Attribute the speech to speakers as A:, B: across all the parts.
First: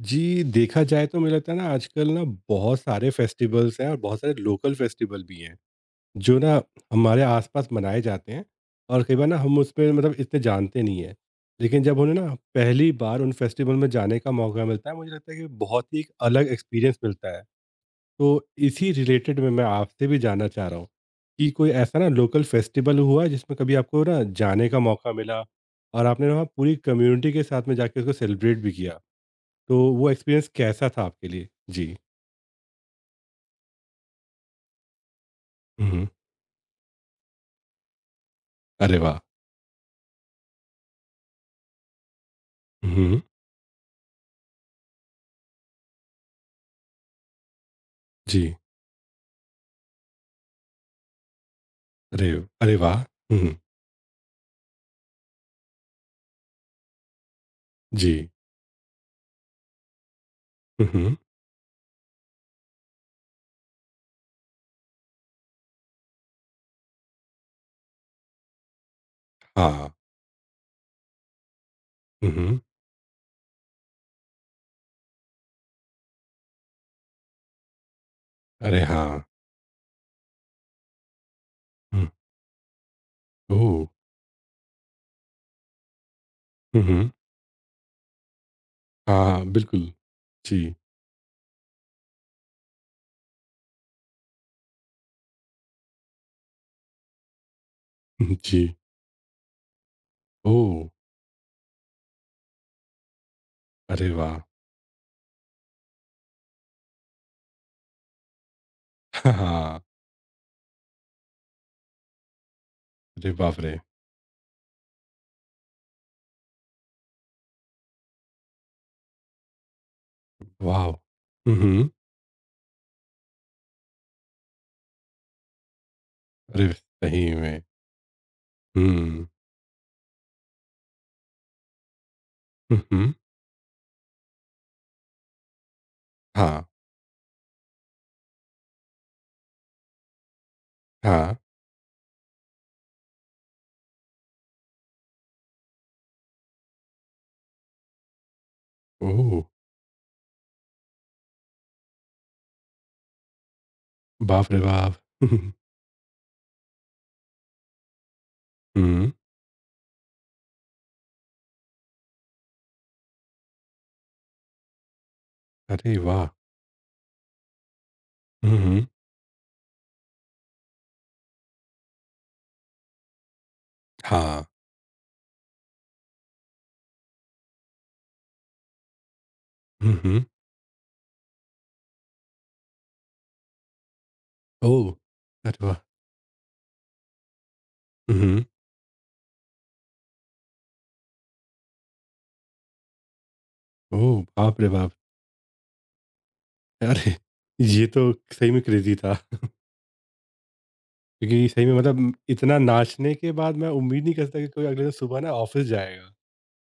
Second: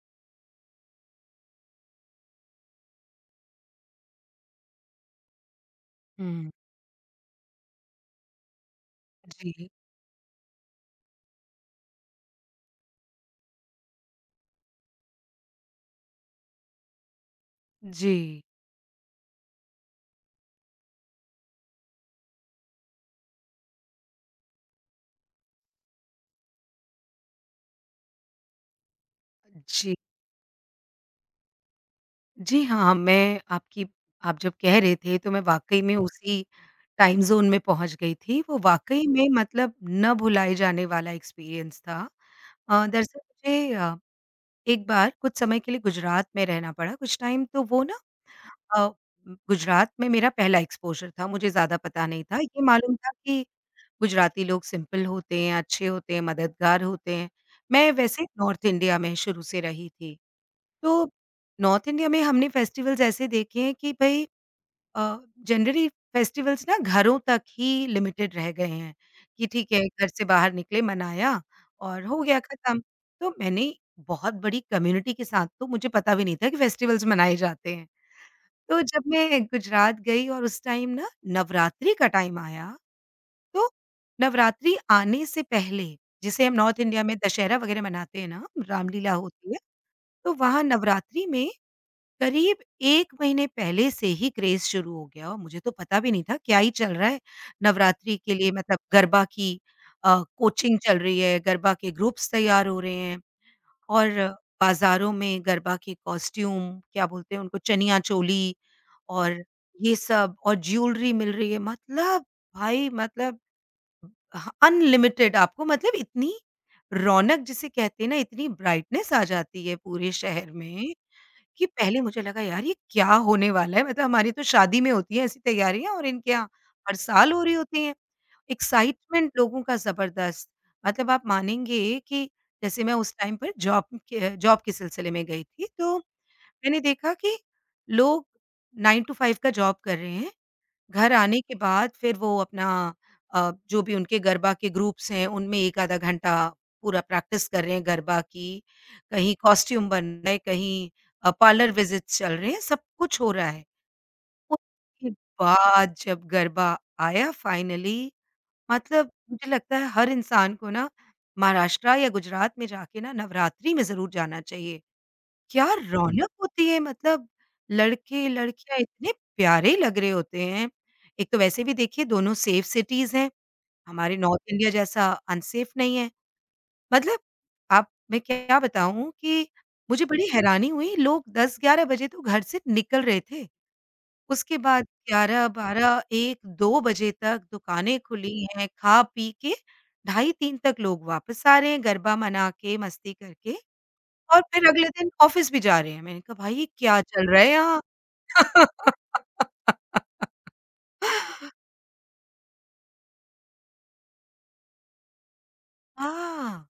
A: जी, देखा जाए तो मुझे लगता है ना, आजकल ना बहुत सारे फेस्टिवल्स हैं और बहुत सारे लोकल फेस्टिवल भी हैं, जो
B: हुँ,
A: ना हमारे आसपास मनाए जाते हैं। और कई बार ना हम
B: जी,
A: उसमें मतलब इतने जानते नहीं हैं। लेकिन जब उन्हें ना पहली बार उन फेस्टिवल में जाने का मौका मिलता है, मुझे लगता है कि बहुत ही एक अलग एक्सपीरियंस मिलता है। तो
B: जी,
A: इसी रिलेटेड में मैं आपसे भी जानना चाह रहा हूँ, कि कोई ऐसा ना लोकल फेस्टिवल हुआ है जिसमें कभी आपको ना जाने का मौका मिला और आपने वहाँ पूरी कम्युनिटी के साथ में जाके उसको सेलिब्रेट भी किया? तो
B: जी।
A: वो एक्सपीरियंस कैसा था आपके लिए? जी।
B: जी हाँ, मैं आपकी आप जब कह रहे थे तो मैं वाक़ई में
A: हुँ,
B: उसी टाइम ज़ोन में पहुँच गई थी। वो
A: अरे
B: वाक़ई
A: वाह!
B: में मतलब ना भुलाए जाने वाला एक्सपीरियंस था। दरअसल
A: हुँ,
B: मुझे एक बार कुछ समय के लिए गुजरात में रहना पड़ा कुछ टाइम तो वो ना
A: जी।
B: अ, गुजरात में मेरा पहला एक्सपोज़र था, मुझे ज़्यादा पता नहीं
A: अरे,
B: था। ये
A: अरे
B: मालूम
A: वाह!
B: था कि
A: हुँ,
B: गुजराती लोग सिंपल होते हैं, अच्छे होते हैं, मददगार होते हैं। मैं वैसे
A: जी।
B: नॉर्थ इंडिया में शुरू से रही थी। तो
A: हुँ,
B: नॉर्थ इंडिया में हमने फेस्टिवल्स ऐसे देखे हैं कि भई अ, जनरली फेस्टिवल्स ना घरों तक ही लिमिटेड रह गए हैं, कि ठीक है
A: हाँ।
B: घर से बाहर निकले, मनाया और हो गया
A: हुँ,
B: खत्म। तो मैंने बहुत बड़ी कम्युनिटी के साथ तो मुझे पता भी नहीं था कि फेस्टिवल्स मनाए जाते हैं। तो
A: अरे
B: जब
A: हाँ।
B: मैं गुजरात गई और उस टाइम ना नवरात्रि का
A: हुँ,
B: टाइम आया, तो
A: ओह!
B: नवरात्रि आने से पहले, जिसे हम नॉर्थ इंडिया
A: हुँ,
B: में दशहरा वगैरह मनाते हैं ना, रामलीला
A: हाँ,
B: होती है,
A: बिल्कुल।
B: तो वहाँ
A: जी,
B: नवरात्रि में करीब 1 महीने पहले से ही क्रेज़ शुरू हो गया और मुझे तो पता भी नहीं था क्या ही चल रहा है। नवरात्रि के लिए
A: जी।
B: मतलब गरबा की कोचिंग
A: ओह!
B: चल रही है, गरबा के ग्रुप्स तैयार हो रहे हैं
A: अरे
B: और
A: वाह!
B: बाज़ारों में गरबा के कॉस्ट्यूम क्या बोलते हैं उनको चनिया चोली
A: हाँ,
B: और
A: हाँ,
B: ये सब और ज्वेलरी मिल रही है मतलब भाई
A: अरे
B: मतलब
A: बाप रे!
B: ह अनलिमिटेड आपको मतलब इतनी रौनक जिसे कहते हैं ना इतनी ब्राइटनेस आ जाती है पूरे शहर
A: वॉव!
B: में कि
A: हुँ,
B: पहले मुझे लगा यार ये क्या होने वाला है मतलब हमारी तो शादी में होती है ऐसी तैयारियाँ और इनके यहाँ
A: अरे
B: हर साल
A: सही
B: हो रही
A: में।
B: होती हैं।
A: हुँ,
B: एक्साइटमेंट लोगों का ज़बरदस्त, मतलब आप मानेंगे कि जैसे मैं
A: हुँ,
B: उस टाइम पर जॉब के सिलसिले में गई थी तो
A: हाँ,
B: मैंने देखा कि लोग 9 टू 5 का जॉब कर रहे हैं। घर
A: हाँ।
B: आने के बाद फिर वो अपना जो भी उनके गरबा के ग्रुप्स हैं उनमें 1 आधा घंटा पूरा प्रैक्टिस कर रहे हैं गरबा की। कहीं
A: ओह!
B: कॉस्ट्यूम बन रहा है, कहीं पार्लर विज़िट्स चल रहे हैं, सब कुछ हो रहा है।
A: बाप रे बाप!
B: उसके बाद जब गरबा आया फाइनली
A: हुँ,
B: मतलब मुझे लगता है हर इंसान को ना महाराष्ट्र या गुजरात में जाके ना नवरात्रि में ज़रूर जाना चाहिए। क्या
A: अरे वाह!
B: रौनक होती है मतलब लड़के-लड़कियाँ
A: हुँ,
B: इतने प्यारे लग रहे होते हैं। एक तो वैसे भी देखिए दोनों सेफ सिटीज़ हैं, हमारे नॉर्थ
A: हाँ।
B: इंडिया जैसा अनसेफ नहीं है। मतलब आप मैं क्या बताऊँ कि
A: हुँ,
B: मुझे
A: हुँ।
B: बड़ी हैरानी हुई लोग 10-11 बजे तो घर से निकल रहे थे। उसके बाद
A: ओह! अरे वाह!
B: 11-12-1-2 बजे तक दुकानें
A: हुँ,
B: खुली हैं, खा-पी के ढाई 3 तक लोग वापस आ रहे हैं गरबा मना के, मस्ती करके।
A: ओह,
B: और
A: बाप
B: फिर
A: रे
B: अगले
A: बाप!
B: दिन ऑफ़िस भी जा रहे हैं। मैंने कहा भाई ये क्या
A: अरे!
B: चल रहा है यहाँ?
A: ये तो सही में क्रेज़ी था। क्योंकि सही में मतलब इतना नाचने के बाद मैं उम्मीद नहीं कर सकता कि कोई अगले दिन सुबह ना ऑफ़िस जाएगा।
B: हाँ,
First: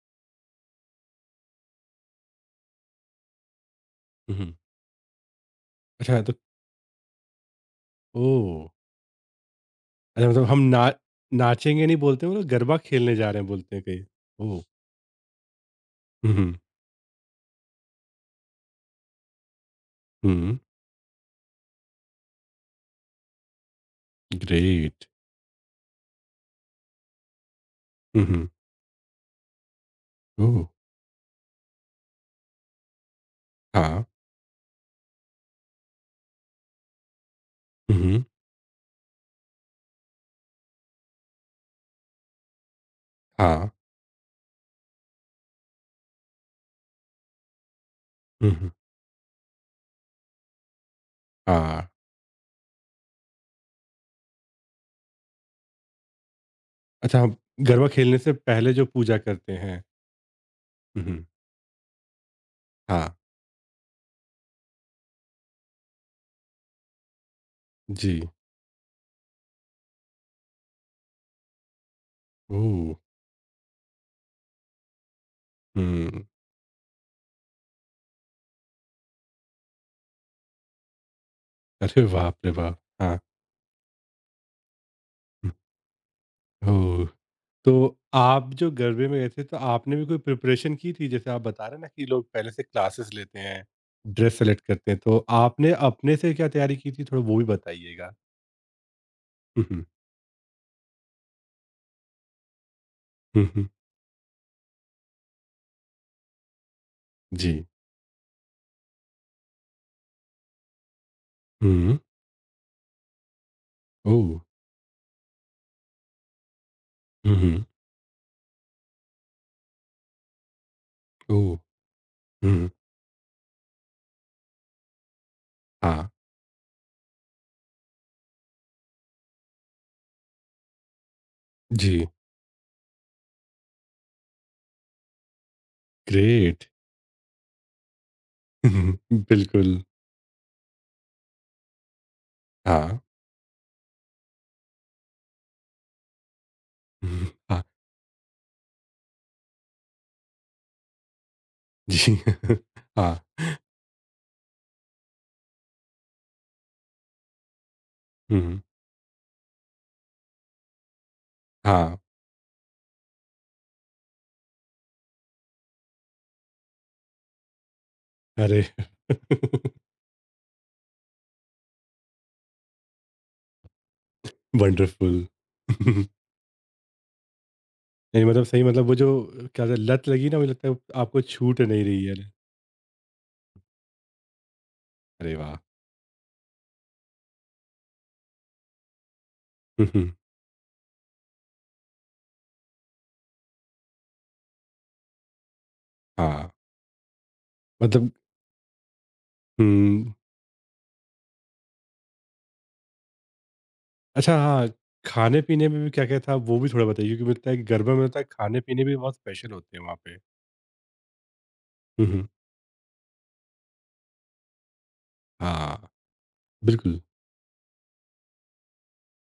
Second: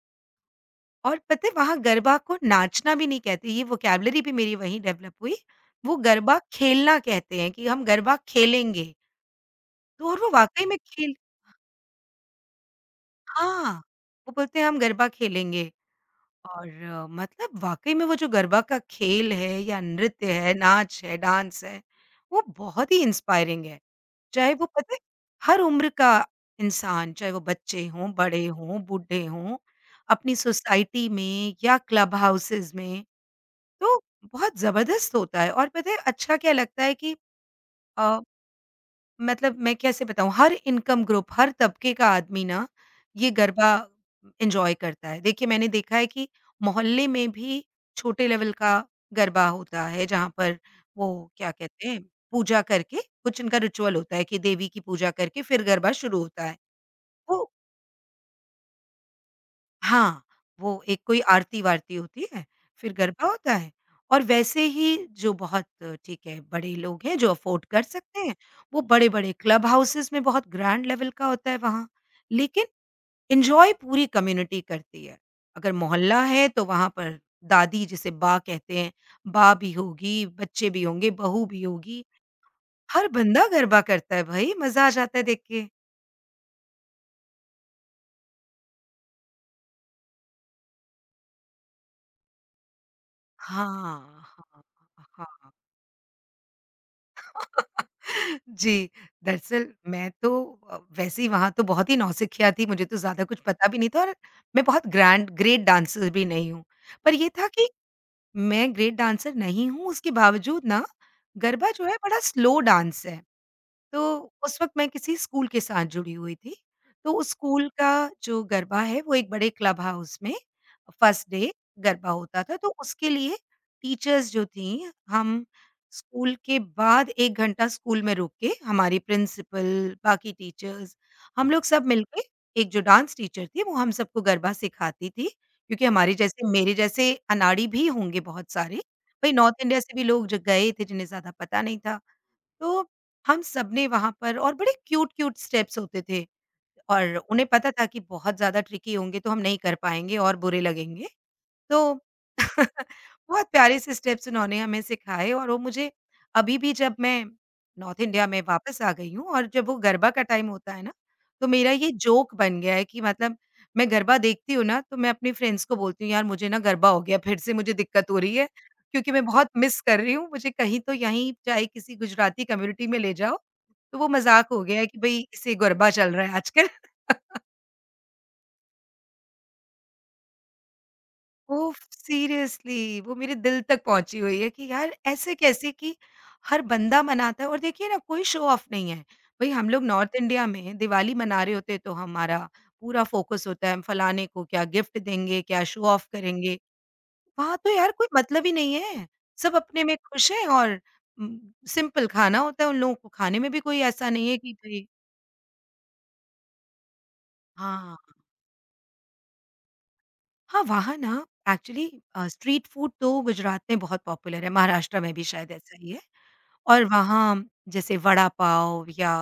B: और पता है वहाँ गरबा को नाचना भी नहीं कहते, ये वोकैब्युलरी भी
A: हुँ, हुँ।
B: मेरी वहीं डेवलप हुई। वो
A: अच्छा, तो
B: गरबा खेलना कहते हैं कि हम गरबा
A: ओह!
B: खेलेंगे, तो और
A: अच्छा,
B: वो
A: मतलब हम
B: वाक़ई में
A: ना
B: खेल
A: नाचेंगे नहीं बोलते, वो लोग गरबा खेलने जा रहे हैं
B: हाँ,
A: बोलते हैं कहीं।
B: वो बोलते
A: ओह!
B: हैं हम गरबा खेलेंगे
A: हुँ, हुँ,
B: और मतलब वाक़ई में वो जो गरबा का खेल है या नृत्य है,
A: हुँ,
B: नाच है, डांस है, वो बहुत ही इंस्पायरिंग है। चाहे वो पता है
A: ग्रेट।
B: हर उम्र का इंसान, चाहे वो बच्चे हों,
A: हुँ,
B: बड़े
A: हुँ,
B: हों, बूढ़े हों, अपनी
A: ओह!
B: सोसाइटी में या क्लब हाउसेज़ में, तो
A: हाँ।
B: बहुत ज़बरदस्त होता है और पता है अच्छा क्या लगता है कि
A: हुँ,
B: अ
A: हुँ,
B: मतलब मैं कैसे बताऊँ, हर इनकम ग्रुप, हर तबके का आदमी ना ये
A: हाँ।
B: गरबा एन्जॉय करता है। देखिए, मैंने देखा है कि मोहल्ले में भी छोटे
A: हुँ,
B: लेवल
A: हुँ,
B: का गरबा होता है, जहाँ पर वो क्या
A: हाँ।
B: कहते हैं, पूजा करके कुछ इनका रिचुअल होता है कि देवी की पूजा करके फिर गरबा शुरू होता है।
A: अच्छा, हम
B: वो
A: गरबा खेलने से पहले जो पूजा करते हैं।
B: हाँ, वो एक
A: हुँ,
B: कोई
A: हुँ,
B: आरती-वारती होती है, फिर
A: हाँ।
B: गरबा होता है और वैसे ही जो बहुत ठीक है, बड़े लोग हैं जो अफ़ोर्ड कर
A: जी,
B: सकते हैं, वो बड़े-बड़े क्लब हाउसेज़ में बहुत ग्रैंड लेवल का होता है वहाँ, लेकिन
A: ओह!
B: एन्जॉय पूरी कम्युनिटी करती है। अगर मोहल्ला
A: हुँ।
B: है तो वहाँ पर दादी जिसे बा कहते हैं, बा भी होगी, बच्चे भी होंगे, बहू भी
A: अरे
B: होगी,
A: बाप रे बाप!
B: हर
A: हाँ।
B: बंदा गरबा करता है भई, मज़ा आ जाता है देख के।
A: ओह! तो आप जो गरबे में गए थे तो आपने भी कोई प्रिपरेशन की थी? जैसे आप बता रहे हैं ना कि लोग पहले से क्लासेस लेते हैं,
B: हाँ,
A: ड्रेस
B: हाँ,
A: सेलेक्ट करते हैं, तो
B: हाँ।
A: आपने अपने से क्या तैयारी की थी, थोड़ा वो भी बताइएगा?
B: जी,
A: हुँ,
B: दरअसल
A: हुँ।
B: मैं तो वैसे ही वहाँ तो बहुत ही नौसिखिया थी, मुझे तो ज़्यादा कुछ
A: हुँ, हुँ।
B: पता भी नहीं था और मैं बहुत ग्रैंड ग्रेट डांसर भी नहीं हूँ। पर ये था
A: जी।
B: कि मैं ग्रेट डांसर नहीं हूँ, उसके बावजूद ना गरबा जो है
A: हुँ।
B: बड़ा स्लो डांस है। तो
A: ओह!
B: उस वक़्त मैं किसी स्कूल के साथ जुड़ी हुई थी। तो उस
A: हुँ, हुँ।
B: स्कूल का जो गरबा है वो एक बड़े क्लब हाउस में फर्स्ट डे
A: ओह!
B: गरबा होता था।
A: हुँ।
B: तो उसके लिए टीचर्स जो थीं, हम
A: हाँ।
B: स्कूल के बाद 1 घंटा स्कूल में रुक के हमारी प्रिंसिपल, बाकी टीचर्स, हम लोग सब
A: जी।
B: मिलके एक जो डांस टीचर थी वो हम सबको गरबा सिखाती थी। क्योंकि हमारे जैसे
A: ग्रेट!
B: मेरे जैसे अनाड़ी भी होंगे बहुत सारे।
A: हम्म,
B: भई नॉर्थ
A: बिल्कुल।
B: इंडिया से भी लोग जो गए थे जिन्हें ज़्यादा पता नहीं था। तो
A: हाँ।
B: हम सबने वहाँ पर और बड़े क्यूट-क्यूट स्टेप्स होते थे। और उन्हें
A: हाँ।
B: पता था कि बहुत ज़्यादा ट्रिकी होंगे तो हम नहीं कर पाएँगे और बुरे लगेंगे। तो
A: जी। हाँ।
B: बहुत प्यारे से स्टेप्स उन्होंने हमें सिखाए और वो मुझे अभी भी जब मैं नॉर्थ इंडिया में
A: हुँ।
B: वापस आ गई हूँ और जब वो गरबा का टाइम होता है ना, तो मेरा ये
A: हाँ।
B: जोक बन गया है कि मतलब मैं गरबा देखती हूँ ना, तो मैं अपनी फ्रेंड्स को बोलती हूँ यार मुझे ना गरबा हो गया फिर से मुझे दिक्कत हो रही है,
A: अरे!
B: क्योंकि मैं बहुत मिस कर रही हूँ। मुझे कहीं तो यहीं चाहे किसी गुजराती कम्युनिटी में ले जाओ, तो वो मज़ाक हो गया है कि भई
A: वंडरफुल!
B: इसे गरबा चल रहा है आजकल।
A: नहीं, मतलब सही, मतलब वो जो क्या कहते हैं, लत लगी, ना? मुझे लगता है आपको छूट
B: ओह!
A: नहीं रही है।
B: सीरियसली वो मेरे दिल तक पहुँची हुई है कि यार
A: अरे
B: ऐसे
A: वाह!
B: कैसे कि हर बंदा मनाता है और देखिए ना कोई शो ऑफ नहीं है। भई हम लोग
A: हुँ, हुँ।
B: नॉर्थ इंडिया में दिवाली मना रहे होते हैं तो हमारा पूरा फ़ोकस होता है हम फलाने को क्या गिफ्ट देंगे, क्या शो ऑफ
A: हाँ,
B: करेंगे। वहाँ तो यार कोई
A: मतलब
B: मतलब ही नहीं है। सब अपने में
A: हुँ,
B: खुश हैं और उम, सिंपल खाना होता है उन लोगों को खाने में भी कोई ऐसा नहीं
A: अच्छा
B: है कि
A: हाँ,
B: भई
A: खाने-पीने में भी क्या-क्या था वो भी थोड़ा बताइए, क्योंकि मिलता है कि गरबा
B: हाँ।
A: में होता है खाने-पीने भी बहुत स्पेशल होते हैं वहाँ पे।
B: हाँ, वहाँ ना एक्चुअली
A: हुँ, हुँ।
B: स्ट्रीट फूड तो गुजरात में बहुत पॉपुलर है, महाराष्ट्र में भी शायद ऐसा
A: हाँ,
B: ही है। और
A: बिल्कुल।
B: वहाँ जैसे वड़ा पाव या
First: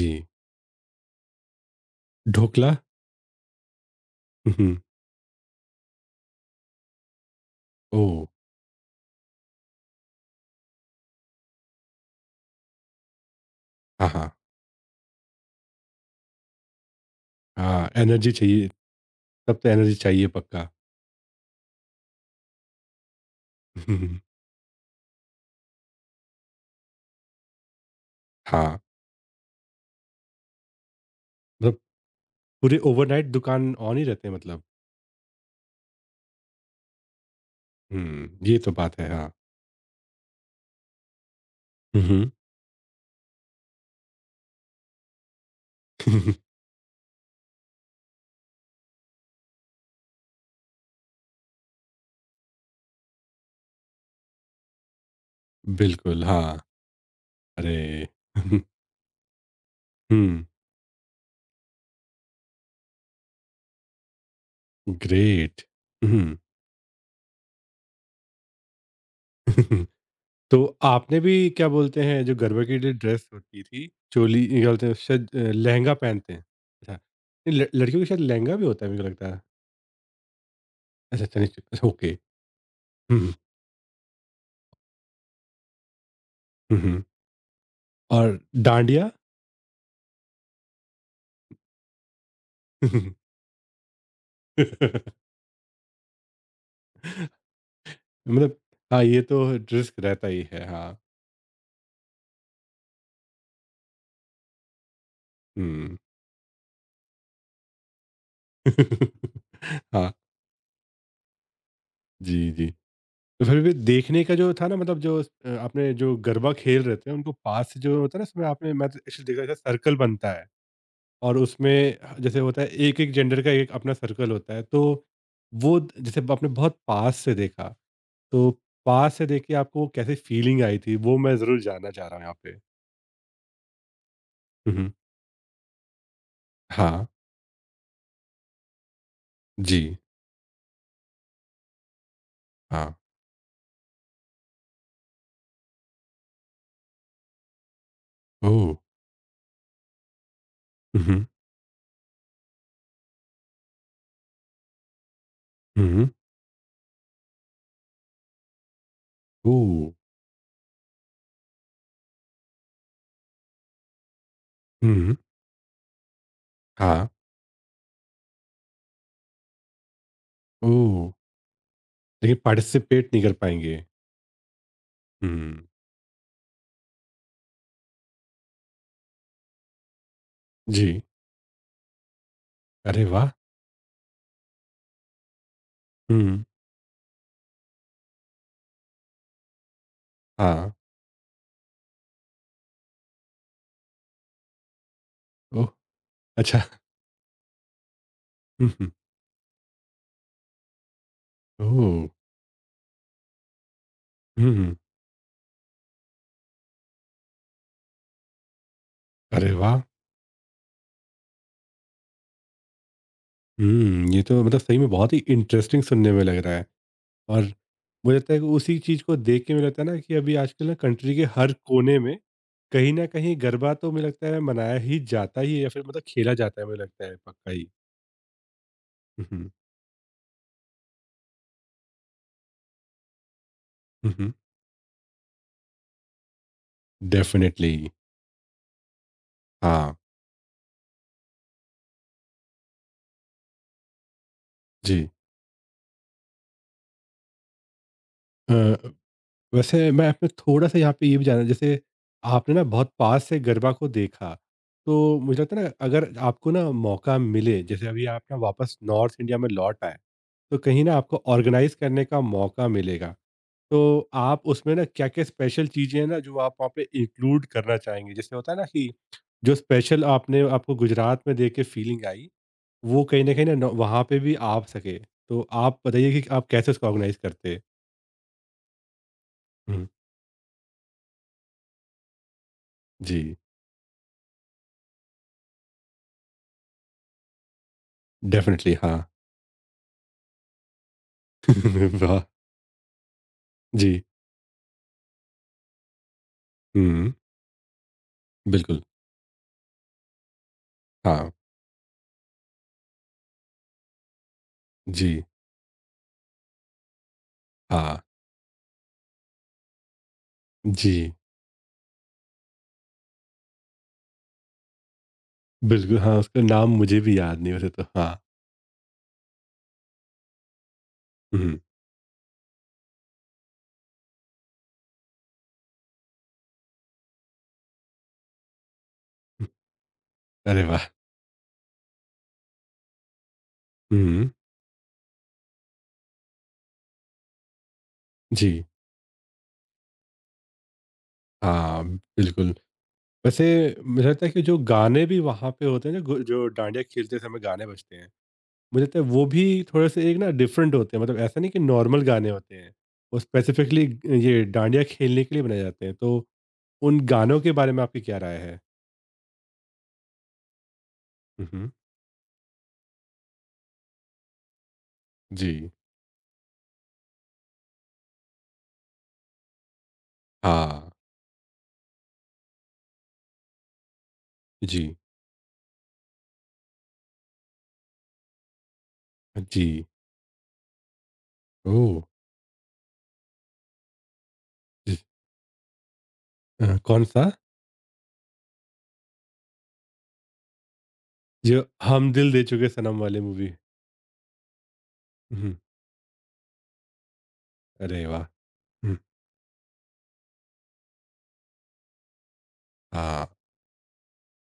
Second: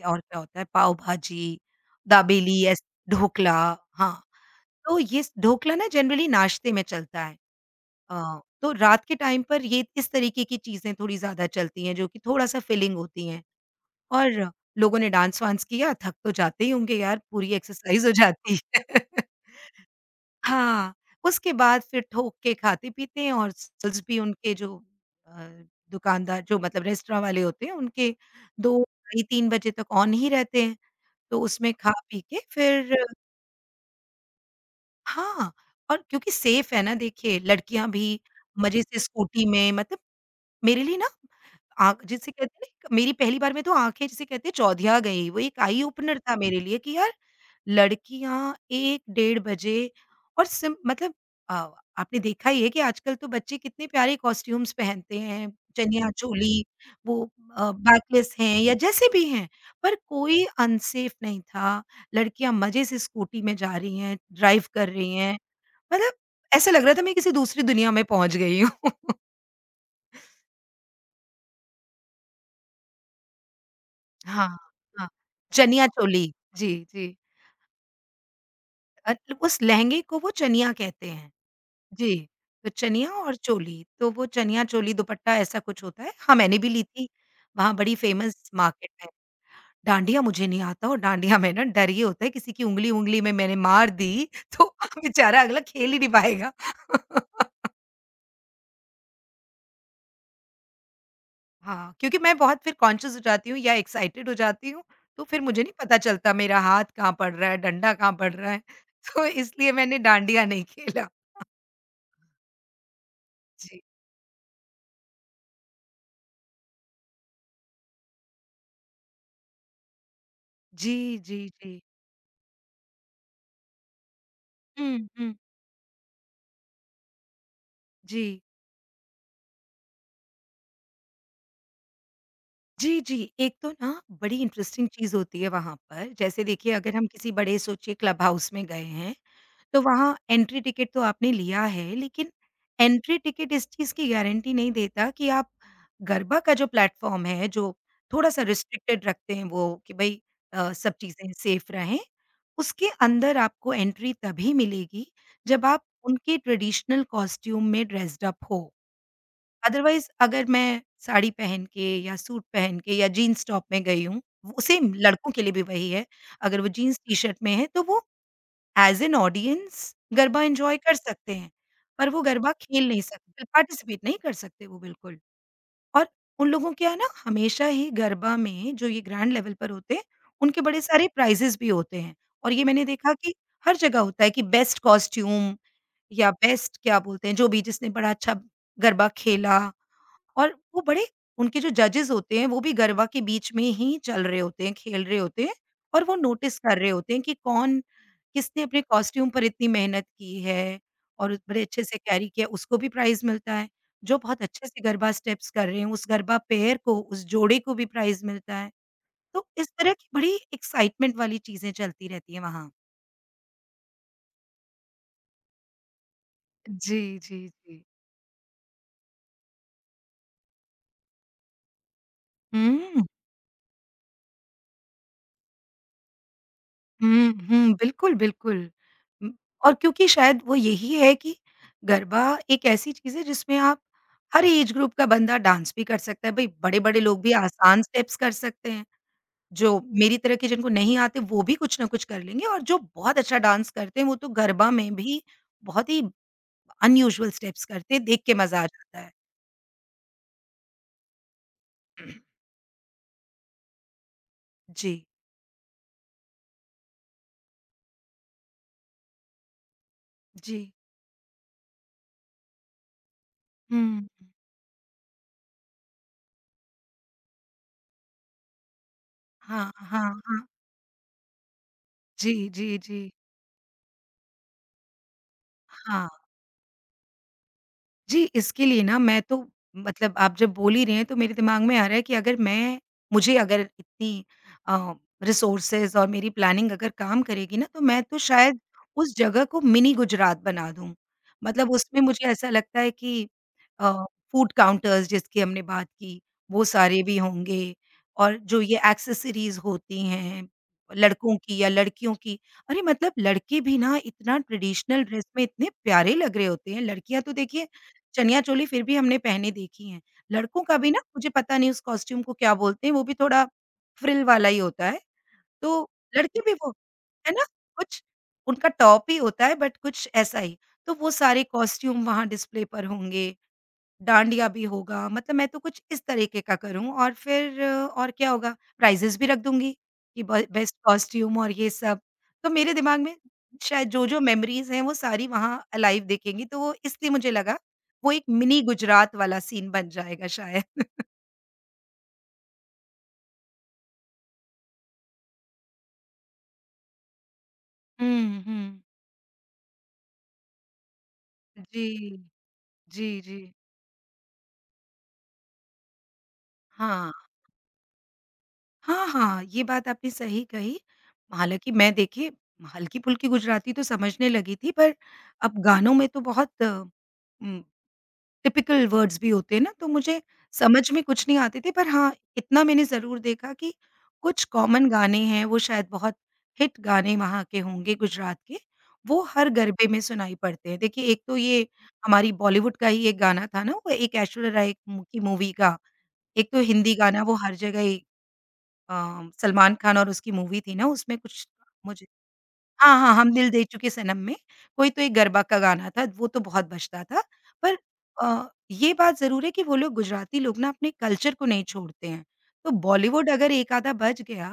B: क्या- और क्या होता है पाव भाजी, दाबेली
A: ढोकला?
B: एस ढोकला हाँ,
A: हुँ, हुँ।
B: तो ये स ढोकला ना जनरली नाश्ते में चलता है।
A: ओह!
B: तो रात के टाइम पर ये इस तरीके की चीज़ें थोड़ी ज़्यादा चलती हैं जो कि थोड़ा-सा फिलिंग होती हैं
A: हाँ, हाँ।
B: और लोगों ने डांस-वांस किया, थक तो जाते ही होंगे यार, पूरी
A: हाँ,
B: एक्सरसाइज़ हो
A: एनर्जी
B: जाती
A: चाहिए,
B: है।
A: तब तो एनर्जी चाहिए पक्का।
B: हाँ, उसके बाद फिर ठोक के खाते-पीते हैं और
A: हुँ,
B: सेल्स भी
A: हुँ।
B: उनके जो अ, दुकानदार जो मतलब रेस्तरां वाले होते हैं उनके
A: हाँ,
B: 2 ढाई 3 बजे तक ऑन ही रहते हैं, तो उसमें
A: मतलब
B: खा-पी के
A: पूरे
B: फिर
A: ओवरनाइट दुकान ऑन ही रहते हैं मतलब।
B: हाँ, और क्योंकि सेफ है ना देखिए लड़कियाँ भी
A: हुँ, ये तो
B: मज़े
A: बात
B: से
A: है, हाँ।
B: स्कूटी में मतलब मेरे लिए ना
A: हुँ,
B: आँख जिसे
A: हुँ।
B: कहते हैं ना मेरी पहली बार में तो आँखें जिसे कहते हैं चौधिया गई, वो एक आई ओपनर था मेरे लिए कि यार लड़कियाँ 1 डेढ़ बजे और सिम मतलब अ, आपने देखा ही है कि आजकल तो बच्चे कितने प्यारे कॉस्ट्यूम्स पहनते हैं,
A: बिल्कुल, हाँ।
B: चनिया-चोली वो
A: अरे!
B: बैकलेस हैं या जैसे भी हैं, पर कोई
A: हुँ,
B: अनसेफ नहीं था। लड़कियाँ मज़े से स्कूटी में जा रही हैं, ड्राइव कर रही हैं,
A: ग्रेट।
B: मतलब
A: हुँ।
B: ऐसा लग रहा था मैं किसी दूसरी दुनिया में पहुँच गई हूँ।
A: तो आपने भी क्या बोलते हैं जो गरबा के लिए ड्रेस होती थी, चोली
B: हाँ,
A: क्या बोलते हैं
B: हाँ।
A: शायद,
B: चनिया
A: लहंगा
B: चोली।
A: पहनते हैं।
B: जी,
A: अच्छा,
B: जी।
A: नहीं, ल लड़कियों के शायद लहंगा भी होता है, मेरे को
B: अ,
A: लगता है।
B: उस लहंगे को वो चनिया कहते
A: अच्छा,
B: हैं।
A: अच्छा, नहीं अच्छा,
B: जी,
A: ओके।
B: तो चनिया
A: हुँ, हुँ,
B: और चोली, तो वो चनिया चोली दुपट्टा ऐसा कुछ होता है। हाँ, मैंने भी
A: हुँ,
B: ली
A: हुँ।
B: थी, वहाँ बड़ी
A: और
B: फ़ेमस मार्केट है।
A: डाँडिया?
B: डांडिया मुझे नहीं आता और डांडिया में ना डर ये होता है किसी की ऊँगली-ऊँगली में मैंने मार दी, तो बेचारा अगला खेल ही नहीं पाएगा।
A: मतलब हाँ, ये तो रिस्क रहता ही है, हाँ।
B: हाँ, क्योंकि मैं बहुत फिर कॉन्शियस हो जाती हूँ या एक्साइटेड हो जाती हूँ, तो फिर मुझे नहीं
A: हुँ।
B: पता चलता मेरा हाथ कहाँ पड़ रहा है, डंडा कहाँ पड़ रहा है, तो इसलिए मैंने
A: हाँ,
B: डांडिया नहीं खेला।
A: जी, जी। तो फिर भी
B: जी।
A: देखने का जो था ना, मतलब जो आपने जो गरबा खेल रहे थे उनको पास से जो होता है ना, उसमें आपने, मैं तो actually देखा था, सर्कल बनता है
B: जी,
A: और
B: जी, जी।
A: उसमें जैसे होता है, एक एक जेंडर का एक अपना सर्कल होता है, तो
B: हुँ, हुँ।
A: जैसे आपने बहुत पास से देखा,
B: जी।
A: तो पास से देख के आपको वो कैसे फीलिंग आई थी, वो मैं जरूर जानना चाह रहा हूँ यहाँ पे।
B: जी। एक तो ना बड़ी इंटरेस्टिंग
A: हम्म,
B: चीज़ होती है वहाँ पर, जैसे देखिए अगर हम
A: हाँ।
B: किसी बड़े सोचिए क्लब हाउस में गए हैं तो
A: जी।
B: वहाँ एंट्री टिकट तो आपने लिया है, लेकिन
A: हाँ।
B: एंट्री टिकट इस चीज़ की गारंटी नहीं देता कि आप गरबा का जो प्लेटफ़ॉर्म है, जो थोड़ा-सा
A: ओ।
B: रिस्ट्रिक्टेड रखते हैं वो कि भई सब
A: हम्म,
B: चीज़ें सेफ़ रहें, उसके अंदर आपको एंट्री तभी मिलेगी जब आप
A: हम्म,
B: उनके ट्रेडिशनल कॉस्ट्यूम में ड्रेस्ड अप हो।
A: ओ।
B: अदरवाइज़ अगर मैं साड़ी पहन के या सूट पहन के या जीन्स टॉप में गई हूँ, वो सेम
A: हम्म,
B: लड़कों के लिए भी वही है, अगर वो जीन्स
A: हाँ,
B: टी-शर्ट में है तो वो एज़ एन ऑडियंस गरबा
A: ओ।
B: एन्जॉय कर सकते हैं, पर वो
A: लेकिन
B: गरबा खेल नहीं
A: पार्टिसिपेट नहीं कर
B: सकते,
A: पाएंगे।
B: पार्टिसिपेट नहीं कर सकते वो बिल्कुल।
A: हम्म,
B: और उन लोगों के यहाँ ना हमेशा ही गरबा में जो ये ग्रैंड लेवल पर होते हैं, उनके बड़े
A: जी।
B: सारे प्राइज़ेज़ भी होते हैं और ये मैंने
A: अरे
B: देखा
A: वाह!
B: कि हर जगह होता है कि बेस्ट कॉस्ट्यूम या
A: हम्म।
B: बेस्ट क्या बोलते हैं, जो भी जिसने बड़ा अच्छा गरबा खेला और
A: हाँ,
B: वो बड़े उनके जो जजेस होते हैं वो भी गरबा के बीच में ही चल रहे होते हैं, खेल रहे होते हैं
A: ओह!
B: और वो नोटिस
A: अच्छा।
B: कर रहे होते हैं कि कौन किसने
A: हुँ,
B: अपने
A: हुँ।
B: कॉस्ट्यूम पर इतनी मेहनत की है और बड़े अच्छे से
A: ओह!
B: कैरी किया, उसको भी प्राइज़ मिलता है। जो बहुत
A: हुँ,
B: अच्छे
A: हुँ।
B: से गरबा स्टेप्स कर रहे हैं, उस गरबा पेयर को, उस जोड़े को भी प्राइज़ मिलता है। तो
A: अरे
B: इस
A: वाह!
B: तरह की बड़ी एक्साइटमेंट वाली चीज़ें चलती रहती हैं वहाँ।
A: हुँ, ये तो मतलब सही में बहुत ही इंटरेस्टिंग सुनने में लग रहा है।
B: जी, जी,
A: और
B: जी।
A: मुझे लगता है कि उसी चीज़ को देख के मुझे लगता है ना, कि अभी आजकल ना कंट्री के हर कोने में कहीं न
B: हुँ।
A: कहीं गरबा तो मुझे लगता है मनाया ही जाता ही है, या फिर मतलब खेला जाता है मुझे लगता है
B: हुँ,
A: पक्का ही।
B: हुँ, बिल्कुल, बिल्कुल।
A: हुँ,
B: उम,
A: हुँ।
B: और क्योंकि शायद वो यही है कि गरबा एक ऐसी चीज़ है जिसमें आप
A: हुँ, हुँ।
B: हर एज ग्रुप का बंदा डांस भी कर सकता है। भई बड़े-बड़े लोग भी
A: डेफ़िनिटली
B: आसान स्टेप्स कर सकते हैं, जो
A: हाँ,
B: मेरी तरह के जिनको नहीं आते वो भी कुछ ना कुछ कर लेंगे और जो बहुत अच्छा डांस करते हैं वो तो गरबा में
A: जी।
B: भी बहुत ही अनयूजुअल स्टेप्स करते हैं, देख के मज़ा आ
A: अ
B: जाता है।
A: वैसे मैं आपने थोड़ा सा यहाँ पे ये भी जाना, जैसे आपने ना बहुत पास से गरबा को देखा,
B: जी,
A: तो मुझे लगता है ना, अगर आपको ना मौका मिले, जैसे अभी आप ना वापस नॉर्थ इंडिया में लौट आए, तो
B: जी।
A: कहीं ना आपको ऑर्गेनाइज करने का मौका मिलेगा, तो
B: हुँ।
A: आप उसमें ना क्या क्या स्पेशल चीज़ें हैं ना जो आप वहाँ पे इंक्लूड करना चाहेंगे, जैसे होता है ना, कि जो
B: हाँ,
A: स्पेशल
B: हाँ,
A: आपने
B: हाँ।
A: आपको गुजरात में देख के फीलिंग आई,
B: जी, जी, जी।
A: वो कहीं ना वहाँ पे भी आ सके, तो आप
B: हाँ।
A: बताइए कि आप कैसे उसको ऑर्गेनाइज करते हैं।
B: जी, इसके लिए ना मैं तो
A: हम्म,
B: मतलब आप जब बोल ही रहे हैं तो मेरे दिमाग में आ रहा है कि अगर मैं
A: जी।
B: मुझे अगर इतनी अ, रिसोर्सेज़ और मेरी प्लानिंग अगर काम करेगी ना तो मैं तो शायद
A: डेफिनेटली हाँ।
B: उस जगह को मिनी गुजरात बना दूँ। मतलब उसमें मुझे
A: वाह!
B: ऐसा लगता है कि अ,
A: जी।
B: फूड काउंटर्स जिसकी हमने बात की, वो सारे
A: हुँ,
B: भी होंगे और जो ये
A: बिल्कुल।
B: एक्सेसरीज़ होती हैं,
A: हाँ,
B: लड़कों की या लड़कियों की अरे! मतलब लड़के भी ना इतना ट्रेडिशनल
A: जी,
B: ड्रेस में इतने प्यारे लग रहे होते हैं, लड़कियाँ तो देखिए
A: हाँ,
B: चनिया-चोली फिर भी हमने पहने देखी हैं। लड़कों का भी ना
A: जी,
B: मुझे पता नहीं उस कॉस्ट्यूम को क्या बोलते हैं, वो भी थोड़ा फ्रिल वाला ही होता है। तो
A: बिल्कुल, हाँ,
B: लड़के
A: उसका
B: भी वो
A: नाम मुझे भी
B: है
A: याद
B: ना?
A: नहीं वैसे तो,
B: कुछ
A: हाँ।
B: उनका टॉप ही होता है बट कुछ ऐसा ही। तो वो सारे
A: हुँ,
B: कॉस्ट्यूम वहाँ डिस्प्ले पर होंगे। डाँडिया भी होगा, मतलब मैं तो कुछ इस तरीके का करूँ और फिर और क्या होगा? प्राइज़ेज़ भी रख दूँगी कि ब
A: अरे
B: बेस्ट
A: वाह!
B: कॉस्ट्यूम और ये सब। तो मेरे दिमाग में शायद जो-जो
A: हुँ,
B: मेमोरीज़ हैं, वो सारी वहाँ अलाइव दिखेंगी, तो वो इसलिए मुझे लगा, वो एक मिनी
A: जी,
B: गुजरात वाला सीन बन जाएगा शायद।
A: हाँ, बिल्कुल। वैसे मुझे लगता है कि जो गाने भी वहाँ पे होते हैं ना, गो जो डांडिया खेलते समय गाने बजते हैं,
B: हुँ, हुँ।
A: मुझे लगता है वो भी थोड़े-से एक ना डिफरेंट होते हैं, मतलब ऐसा नहीं कि
B: जी।
A: नॉर्मल गाने होते हैं,
B: जी,
A: वो
B: जी।
A: स्पेसिफिकली ये डांडिया खेलने के लिए बनाए जाते हैं, तो उन
B: हाँ।
A: गानों के बारे में आपकी क्या राय है?
B: हाँ, हाँ, ये बात आपने सही कही।
A: हुँ, हुँ,
B: हालाँकि मैं देखिए हल्की-फुल्की गुजराती तो समझने लगी थी, पर अब
A: जी,
B: गानों में तो बहुत टिपिकल वर्ड्स भी होते हैं ना, तो मुझे
A: हाँ,
B: समझ में कुछ नहीं आते थे पर हाँ, इतना मैंने ज़रूर देखा कि कुछ
A: जी।
B: कॉमन गाने हैं, वो शायद बहुत हिट गाने वहाँ के होंगे गुजरात के, वो हर
A: जी।
B: गरबे में सुनाई पड़ते हैं। देखिए एक तो ये
A: ओह!
B: हमारी बॉलीवुड का ही एक गाना था ना, वो एक ऐश्वर्या राय
A: जी।
B: मु की मूवी का, एक तो हिंदी गाना
A: कौन-सा?
B: वो हर जगह ही अ, सलमान खान और उसकी मूवी थी ना उसमें कुछ
A: जो
B: मुझे
A: हम दिल दे चुके
B: हाँ,
A: सनम
B: हाँ,
A: वाली
B: हम दिल
A: मूवी?
B: दे चुके सनम में, कोई तो एक गरबा
A: हुँ,
B: का गाना था, वो तो बहुत बजता था। पर
A: अरे वाह!
B: अ, ये
A: हुँ।
B: बात ज़रूर है कि वो लोग गुजराती लोग ना अपने कल्चर को नहीं छोड़ते हैं। तो
A: हाँ।
B: बॉलीवुड अगर एक आधा बज गया,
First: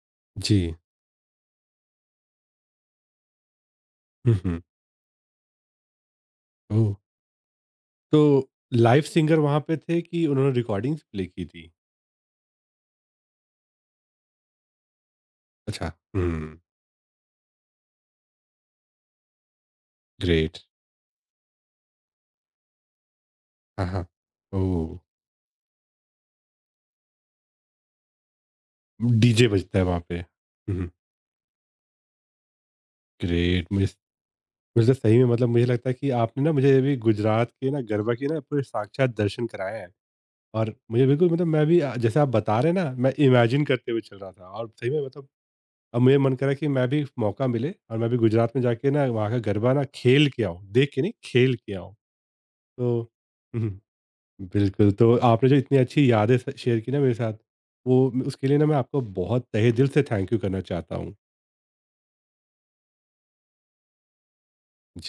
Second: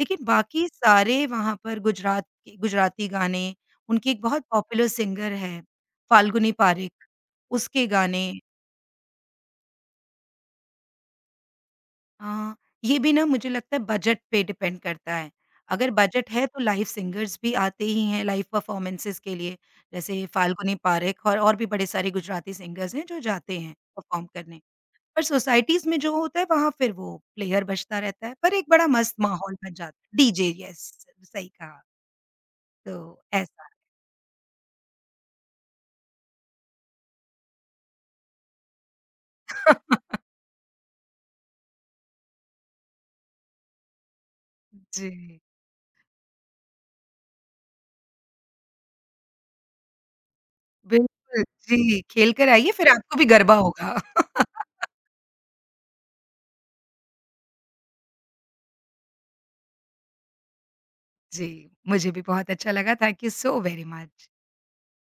B: लेकिन बाकी
A: जी।
B: सारे वहाँ पर गुजरात के गुजराती गाने, उनकी एक
A: हुँ,
B: बहुत
A: हुँ।
B: पॉपुलर सिंगर है, फाल्गुनी
A: ओह!
B: पारिक, उसके
A: तो
B: गाने
A: लाइव सिंगर वहाँ पे थे, कि उन्होंने रिकॉर्डिंग्स प्ले की थी?
B: अ, ये भी ना मुझे लगता है बजट पे डिपेंड करता है।
A: अच्छा।
B: अगर बजट है
A: हुँ,
B: तो लाइव सिंगर्स भी आते ही हैं लाइव परफ़ॉर्मेंसेज़ के लिए। जैसे
A: ग्रेट।
B: फाल्गुनी पारेख और भी बड़े सारे गुजराती सिंगर्स हैं जो जाते हैं
A: हाँ, हाँ।
B: परफ़ॉर्म करने।
A: ओह!
B: पर सोसाइटीज़ में जो होता है वहाँ फिर वो प्लेयर बजता रहता है, पर एक बड़ा मस्त
A: डीजे
B: माहौल बन
A: बजता है
B: जाता
A: वहाँ
B: है।
A: पे।
B: डीजे
A: हुँ, हुँ,
B: यस, सही कहा। तो ऐसा।
A: ग्रेट। मुझे मुझे तो सही में मतलब मुझे लगता है कि आपने ना मुझे अभी गुजरात के ना गरबा के ना पूरे साक्षात दर्शन कराए हैं। और मुझे बिल्कुल, मतलब मैं भी जैसे आप बता रहे हैं ना, मैं इमेजिन करते हुए चल रहा था, और सही में मतलब
B: जी,
A: अब मुझे मन करा कि मैं भी मौका मिले और मैं भी गुजरात में जाके ना वहाँ का गरबा ना खेल के आऊँ, देख के नहीं,
B: बिल्कुल।
A: खेल के आऊँ।
B: जी, खेल कर आइए फिर
A: तो
B: आपको भी गरबा
A: हम्म,
B: होगा।
A: बिल्कुल, तो आपने जो इतनी अच्छी यादें शेयर की ना मेरे साथ, वो, उसके लिए ना मैं आपको बहुत तहे दिल से थैंक यू करना चाहता हूँ।
B: जी, मुझे भी बहुत अच्छा लगा। Thank you so very much.
A: Ji.